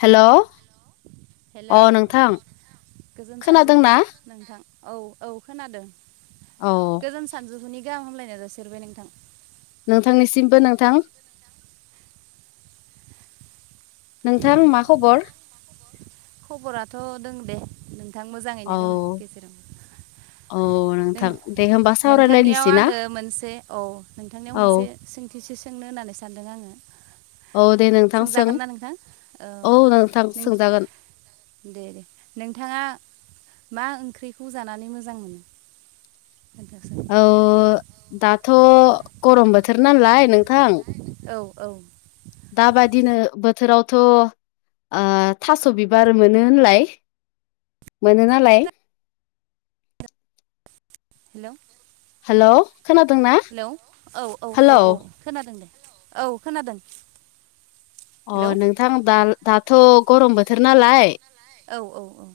हेल' अ हेलौ नोंथां गोजोन सानजौफु खोनादोंना? नोंथां औ औ खोनादों औ गोजोन सानजौफुनि गाहाम हामलायनाय जासिहरबाय नोंथां। नोंथांनिसिमबो नोंथां। नोंथां मा खबर? खबराथ' दङ दे नोंथां मोजाङैनो औ दोङो गेजेराव। औ नों नोंथां दे होमबा नोंथांनियाव सावरायलायनोसै ना आङो मोनसे औ नोंथांनियाव औ मोनसें सोंथि सो सोंनो होननानै सानदों आङो? औ दे नोंथां सों सोंजागोन ना नोंथां औ नोंथां नों सोंजागोन। दे दे नोंथाङा मा ओंख्रिखौ जानानै मोजां मोनो? खोन्थानोसै औ आं। दाथ' गरम बोथोर नालाय नों नालाय औ औ दाबादिनो बोथोरावथ' ओ थास' बिबार मोनो होनलाय, मोनो नालाय हेल' हेल' खोनादोंना हेलौ औ औ हेल' औ औ खोनादों दे औ खोनादों। अ हेलौ नोंथां दा दाथ' गरम बोथोर नालाय औ औ औ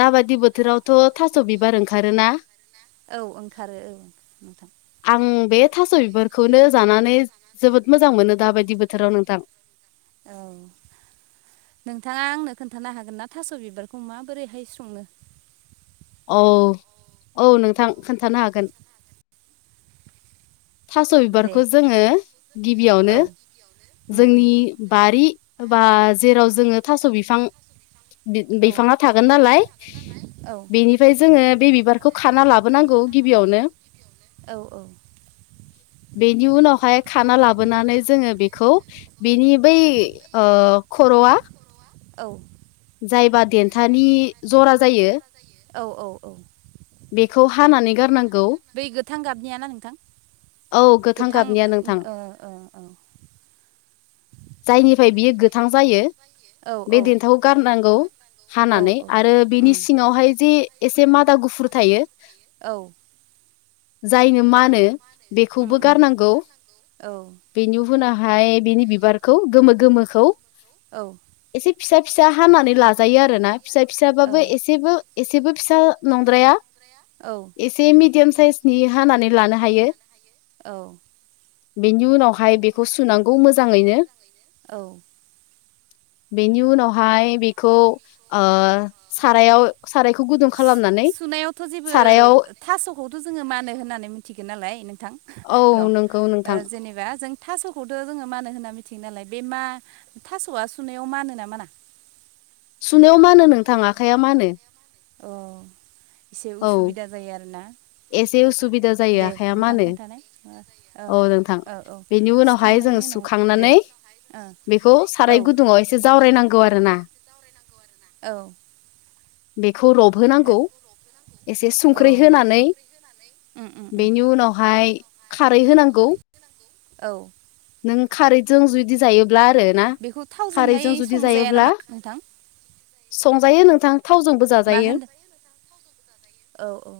दाबादि बोथोरावथ' थास' बिबार ओंखारोना औ ओंखारो औ नोंथां। ओं बे थास' बिबारखौनो जानानै जोबोद मोजां मोनो दाबायदि बोथोराव नोंथां औ नोंथाङा आंनो खोन्थानो हागोन ना थास' बिबारखौ माबोरैहाय संनो औ औ नोंथां खोन्थानो हागोन थास' दे बिबारखौ जोङो गिबियावनो औ उम उम जोंनि बारि बा जेराव जोङो थास' बिफां औ बिफाङा थागोन नालाय औ बेनिफ्राय जोङो बे बिबारखौ खाना लाबोनांगौ गिबियावनो औ औ बेनि उनावहाय खाना लाबोनानै जोङो बेखौ बिनि बै ओ खर औवा औ जायबा देन्थानि जरा जायो औ औ औ बेखौ हानानै गारनां बै गोथां गाबनियाना नोंथां औ गोथां गाबनिया नोंथां ओ ओ औ जायनिफ्राय बियो गोथां जायो ओ औ बे देन्थाखौ गारनांगौ औ हानानै आरो बेनि सिङावहाय जे एसे मादा गुफुर थायो औ जायनो मानो उम बेखौबो उम गारनांगौ औ बेनि उनावहाय बिनि बिबारखौ गोमो गोमोखौ औ एसे फिसा फिसा हानानै लाजायो आरोना फिसा फिसाबाबो एसेबो एसेबो फिसा नंद्राया एसे मिेडियाम साइसनि हानानै लानो हायो औ बेनि उनावहाय बेखौ सुनांगौ मोजाङैनो औ बेनि उनावहाय बेखौ सारायाव सारायखौ खौ गुदुं खालामनानै सारायाव खौथ' जोङो मानो होननानै मिथिगोन नालाय नोंथां औ र' नोंगौ नोंथां जेनेबा जों थास'खौथ' जोङो मानो होनना मिथियो नालाय बे मा थास'आ सुनायाव मानो ना माना सुनायाव मानो नोंथां आखाइया मानो अ एसे उसुबिदा जायो आरोना एसे उसुबिदा जायो दे आखाइया नोंथां मानो खोन्थानाय औ नोंथां औ औ बेनि उनावहाय सुखांनायनि जोङो उनाव दे सुखांनानै औ बेखौ औ साराय गुदुङाव एसे जावरायनांगौ आरोना औ बेखौ रबहोनांगौ एसे औ संख्रै होनानै उम उम उम बेनि उनाव -हाय खारै होनांगौ औ नों खारैजों जुदि जायो ब्ला आरो ना बेखौ थावजोंहाय खारैजों जुदि संजाया जायोब्ला नामा नोंथां संजायो नोंथां थावजोंबो मा जाजायो होनदों औ औ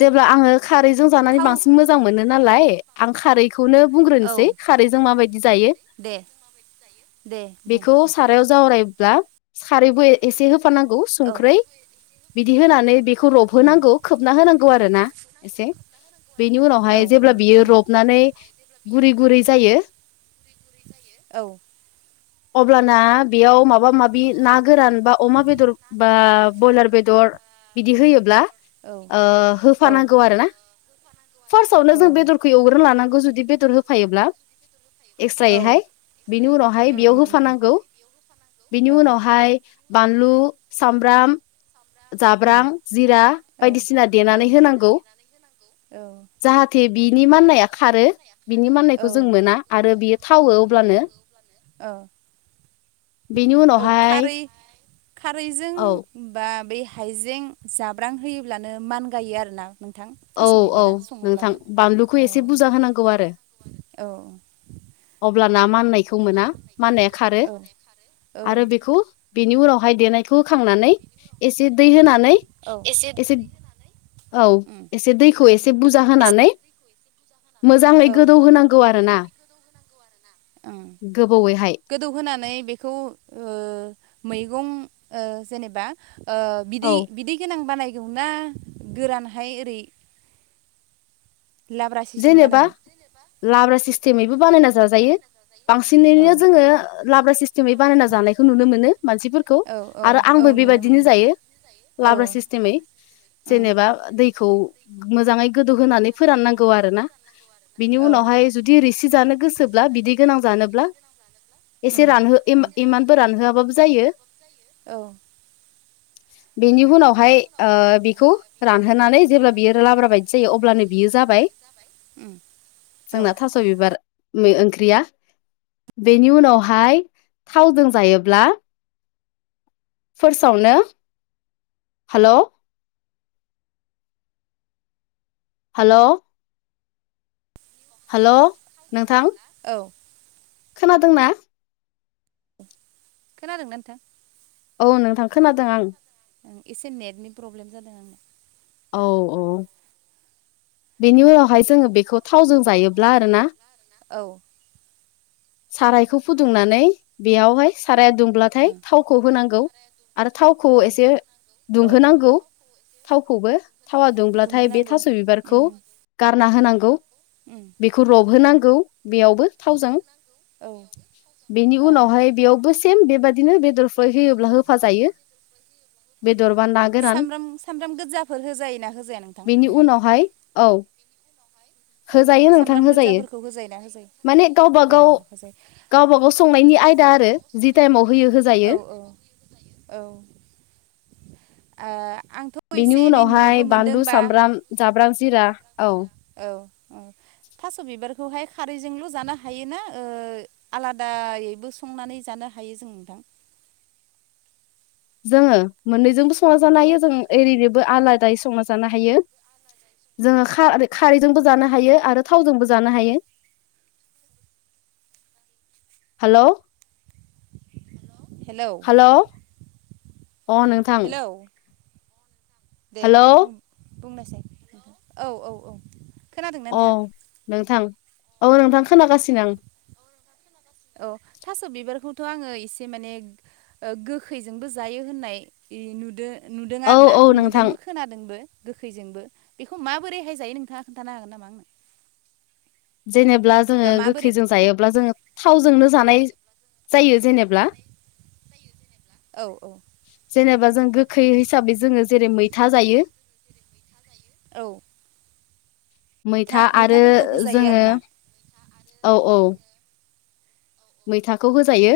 जेब्ला आङो खारैजों जानानै थाव बांसिन मोजां मोनो नालाय आं खारै बे खौनो औ बुंग्रोनोसै खारैजों माबायदि जायो दे दे बुं बेखौ सारायाव जावराय ब्ला सारबो एसे होफानांगौ औ संख्रै बिदि होनानै बेखौ उम रबहोनांगौ खोबना होनांगौ आरो ना एसे। बेनि औ उनावहाय औ जेब्ला बियो उम रबनानै गुरै गुरै जायो। औ। अब्लाना बेयाव माबा माबा माबि ना गोरान बा अमा बेदर बा ब्रयलार बेदर बिदि होयोब्ला औ औ होफानांगौ आरो ना फार्स्टआवनो औ जों बेदरखौ एवग्रोन लानांगौ जुदि बेदर होफायोब्ला औ एक्स्रायैहाय बिनि उनावहाय उम उम बेयाव उम उम होफानांगौ बिनि औ उनावहाय बानलु सामब्राम उम जाब्रां जिरा औ बायदिसिना देनानै होनांगौ औ। जाहाथे बिनि माननाया खारो बिनि औ माननायखौ जों मोना आरो बियो थावो अब्लानो औ। बेनि उनावहाय खारैजों औ बा बे हाइजें जाब्रां होयोब्लानो मान गायो आरोना नोंथां औ थास' औ बिबारा सङोब्लाबो नोंथां औ बानलुखौ एसे बुरजा होनांगौ आरो। औ। ना मनायखौ मोना मनाय खारो औ आरो बेखौनि उनावहाय दे होखांनानै एसे दै होनानै औ एसे औ। उम एसे दैखौ एसे बुरजा होनानै मोजाङै औ गोदौ होनांगौ आरोना ओं गोबौैहाय गोदौहोनानै बेखौ मैगं जेनेबा ओ औ बिदै बिदै गोनां बानाय गोरानहाय ओरै लाब्रा सिस्टेम जेनेबा बानायगोन लाब्रा सिस्टेमैबो बानायना जाजायो। औ बांसिनैनो जोङो लाब्रा सिस्टेमै बानायना जानायखौ नुनो मोनो मानसिफोरखौ औ औ आरो औ आंबो नुनो बेबायदिनो मोनो जायो औ लाब्रा सिस्टेमै उम जेनेबा दै खौ मोजाङै गोदौ होनानै फोराननांगौ आरोना बिनि औ उनावहाय जुदि जानो गोसोब्ला बिदि गोनां जानोब्ला [unintelligible] इसे उम रानहो औ इम इम इमानबो रानहो जायो। औ। बेनि उनावहाय ओ बेखौ रानहोनानै जेब्ला बियो लाब्रा बायदि जायो अब्लानो बियो जाबाय। उम औ जोंना थास' बिबार ओंख्रिया बेनि उनावहाय थावजों जायोब्ला फ्सास आवनो हेल' हेल'। हेल' नोंथां औ। खोनादोंना। खोनादोंना नोंथां। औ नोंथां खोनादों आं। एसे नेटनि प्रब्लेम जादों आंनो। औ औ। बेनि उनावहाय जोङो बेखौ थावजों जायोब्ला आरोना। औ। सारायखौ फुदुंनानै बेयावहाय साराया दुंब्लाथाय ओं थावखौ होनांगौ। आरो थावखौ औ एसे औ दुंहोनांगौ थावखौबो थावा दुंब्लाथाय बे दुंहोनांगौ थास बिबारखौ उम गारना होनांगौ। उम बेखौ रबहोनांगौ बेयावबो थावजों औ बेनि औ उनावहाय बेयावबो फिन बेबादिनो बेदरफोर होयोब्ला होफा जायो बे दरबा ना गोरान सामब्राम सामब्राम गोजाफोर होजायो ना होजाया नोंथां बेनि बेहाय उनावहाय औ [inaudible] होजायो नोंथां सामब्राम होजायो गोजाफोरखौ होजायोना होजाया माने गावबा औ गाव होजायो गावबा गाव संनायनि आयदा आरो जि टाइमाव होयो औ होजायो औ आ आंथ' बेनि एसे एनै नुनोबो उनावहाय मोनदों बानलु बा सामब्राम जाब्रां जिरा औ औ औ थास' बिबारखौहाय खारैजोंल' जानो हायोना ओ आलादायैबो संनानै जानो हायो जों नोंथां जोङो मोननैजोंबो संना जानो हेलौ हायो जों ओरैनोबो आलादायै संना जानो हायो जोङो खार-खारैजोंबो जानो हायो आरो थावजोंबो जानो हायो [inaudible] हेलौ हेलौ अ नोंथां हेलौ दे हेलौ बुं-बुंनायसाय औ औ औ खोनादोंना अ नोंथाङा नोंथां औ नोंथां खोनागासिनो आं औ थास' बिबारखौथ' आङो इसे माने ओ गोखैजोंबो जायो होननाय इ नुदो नुदों औ आरो ना औ नोंथां नुदोंबो खोनादोंबो गोखैजोंबो बेखौ माबोरैहाय जायो नोंथाङा खोन्थानो हागोन नामा आंनो जेनेब्ला जोङो बा माबोरै गोखैजों जायो ब्ला जोङो थावजोंनो जानाय जायो जेनेब्ला औ औ जेनेबा जों गोखै हिसाबै जोङो जेरै मैथा जायो औ मैथा आरो मैथाफोरखौ होजायो जोङो आरोना औ औ मैथाखौ होजायो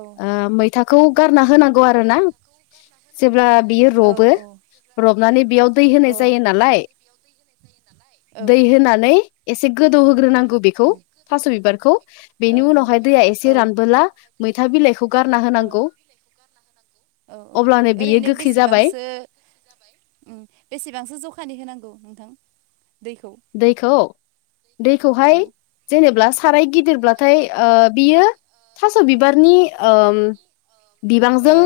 औ ओ मै थाखौ गारना होनांगौ आरो ना जेब्ला बियो औ र'बो रबनानै बेयाव दै होनाय जायो नालाय जायो नालाय दै होनानै एसे गोदौहोग्रोनांगौ बेखौ उम थास' बिबारखौ औ बेनि औ उनावहाय दैआ औ एसे रानबोला मैथा बिलाइखौ गारना औ होनांगौ औ औ अब्लानो बियो ओरैनो गोखै जाबाय बेसेबांसो उम बेसेबांसो जखानि होनांगौ नोंथां दैखौ दैखौ औ दैखौहाय ओ जेनेब्ला खाराय गिदिरब्लाथाय ओ बियो थास' बिबारनि ओम बिबांजों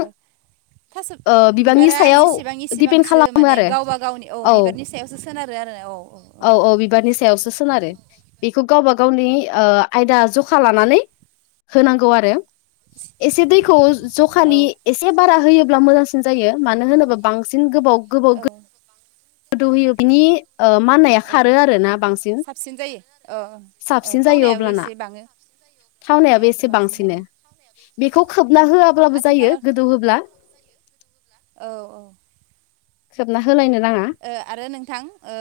थास' ओ बिबांनि बिबारा सायाव जेसेबां दिपेन्ड इसिबांसो खालामो माने आरो गावबा गावनि अ औ बिबारनि सायावसो सोनारो आरो औ औ औ अ बिबारनि सायावसो सोनारो नोंथां बेखौ गावबा गावनि ओ आयदा जखा लानानै होनांगौ आरो एसे दैखौ औ जखानि एसे बारा होयोब्ला मोजांसिन जायो मानो होनोबा बांसिन गोबाव गोबाव औ गोदौ होयो बिनि ओ माननाया औ खारो आरोना बांसिन साबसिन जायो औ ओ साबसिन जायो थावनायाबो अब्लाना एसे बाङो थावनायाबो एसे बांसिन बाङो बांसिनो बेखौ उम खोबना होआब्लाबो जायो आथिखालाव गोदौहोब्ला औ औ खोबना होलायनो नाङा। आरो नोंथां ओ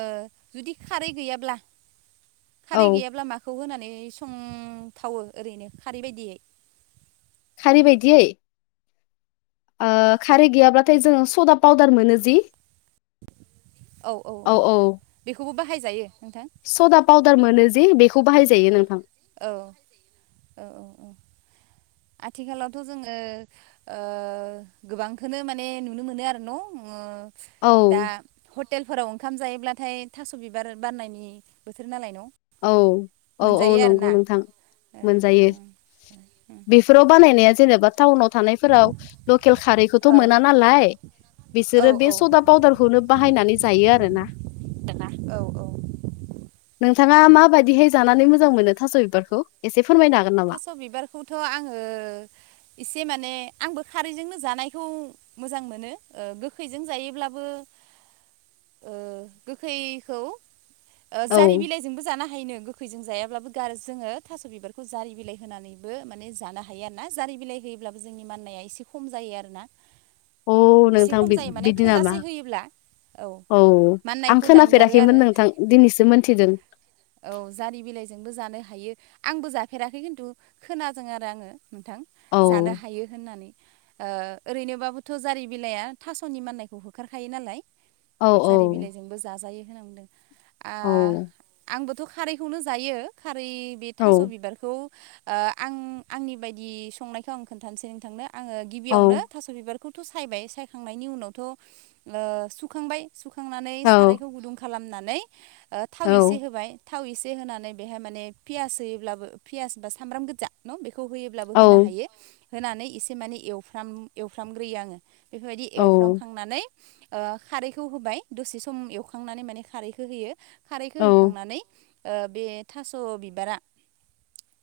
जुदि खारै गैयाब्ला औ खारै गैयाब्ला माखौ होनानै नानै संथावो ओरैनो खारै बायदियै? खारै बादियै? ओ खारै गैयाब्लाथाय जोङो सदा पाउदार मोनो जि। औ औ औ बेखौबो बाहायजायो। नोंथां सदा पाउदार मोनो जे बेखौ बाहायजायो नोंथां। औ ओ ओ ओ आथिखालावथ' जोङो ओ गोबांखौनो माने नुनो मोनो आरो न' ओ औ दा हटेलफोराव ओंखाम जायोब्लाथाय थास' बिबार बारनायनि बोथोर नालाय न' औ औ औ मोनजायो नंगौ आरोना नोंथां ओ मोनजायो। बे- फोराव बानायनाया जेनेबा टाउनाव थानायफोराव लकेल खारैखौथ' औ मोना नालाय औ बिसोरो बे औ सदा पाउदारखौनो बाहायनानै जायो आरो ना। औ औ नोंथाङा माबायदिहाय जानानै मोजां मोनो थास' बिबारखौ एसे फो- थास' बिबारखौथ' आङो एसे माने आंबो खारैजोंनो जानायखौ मोजां मोनो गोखैजों जायोब्लाबो ओ गोखैखौ ओ औ जारि बिलाइजोंबो जानो हायोनो गोखैजों जायाब्लाबो ग जोङो थास' बिबारखौ जोंङो जारि बिलाइ होनानैबो माने जानो हायो आरो ना जारि बिलाइ होयोब्लाबो जोंनि माननाया एसे खम जायो आरो ना। औ एसे नोंथां खम जायो माने बिदि नामा थोजासे होयोब्ला। औ आं माननायखौ दानगारो खोनाफेराखैमोन आरो नोंथां दिनैसो मोनथिदों। औ जारि बिलाइजोंबो जानो हायो। आंबो जाफेराखै खिन्थु खोनादों आरो आङो नोंथां औ जानो हायो होननानै। ओ ओरैनोबाबोथ' जारि बिलाइया थास'नि माननायखौ होखारखायो नालाय। औ जारि बिलाइजोंबो जाजायो होनना बुंदों। आ औ आंबो- थ' खारैखौनो जायो खारै बे औ थास' बिबार- खौ‌ ओ आं-आंनि बायदि संनायखौ आं खोन्थानोसै नोंथांनो। आङो औ गिबियावनो थास' बिबारखौथ' सायबाय सायखांनायनि उनावथ' ओ सुखांबाय। सुखांनानै औ सारायखौ गुदुं खालामनानै थाव एसे औ होबाय। थाव इसे होनानै बेहाय माने पियास होयोब्लाबो पियास बा सामब्राम गोजा न' बेखौ खौ होयोब्लाबो औ होनो हायो होनानै एसे माने एवफ्राम एवफ्रामग्रोयो आङो। बेफोरबायदि औ एवफ्रामखांनानै ओ खारैखौ होबाय दसे सम एवखांनानै माने खारैखौ होयो। खारैखौ औ होखांनानै ओ बे थास' बिबारा।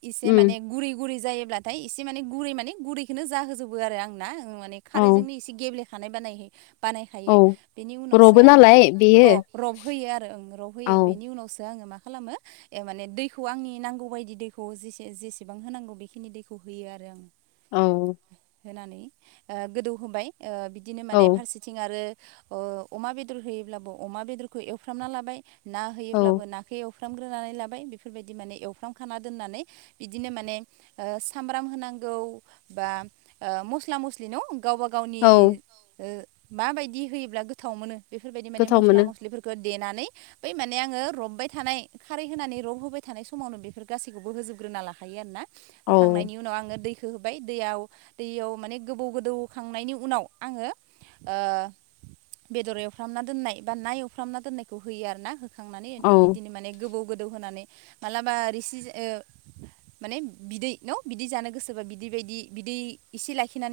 इसे उम माने गुरै गुरै जायोब्लाथाय एसे माने गुरै माने गुरैखौ जाहोजोबो आरो आं ना माने औ खारैजोंनो एसे गेब्लेखानाय बानायो बानायखायो औ बेनि उनावसो रबो आङो नालाय बेयो अ रब होयो आरो रब औ होयो बेनि उनावसो आङो माखासे खालामो ए माने दैखौ आंनि नांगौ बायदि दै- खौ जेसे जेसेबां होनांगौ बेखिनि दैखौ होयो आरो आं‌। औ‌‌ हो‌‌नानै गोदौहोबाय ओ बिदिनो माने औ फारसेथिं आरो अ अमा बेदर होयोब्लाबो अमा बेदरखौ एवफ्रामना लाबाय ना औ होयोब्लाबो नाखो एव एवफ्रामग्रोनानै लाबाय बेफोरबायदि माने एवफ्राम खाना दोन्नानै इदिनो माने ओ साम्ब्राम होनांगौ बा ओ मस्ला - मस्लि न' गावबा-गावनि औ ओ माबायदि होयोब्ला गोथाव मोनो। बेफोरबायदि माने गोथाव मस्ला मोनो मस्लिफोरखो देनानै बै माने आङो रबबाय थानाय खारै होनानै रब होबाय थानाय समावनो बेफोर गासैखौबो होजोबग्रोना लाखायो आरोना। औ होखांनायनि उनाव आङो दै खो होबाय दैयाव दैयाव माने गोबौ गोदौखांनायनि उनाव आङो ओ बेदर एवफ्रामना दोननाय बा ना एवफ्रामना दोननायखौ होयो आरो ना खांनानै औ बिदिनो माने गोबौ गोदौ होनानै मालाबा रिसि ए ओ माने बिदै न' बिदि जानो गोसोबा बिदै बायदि बिदै इसे लाखिनानै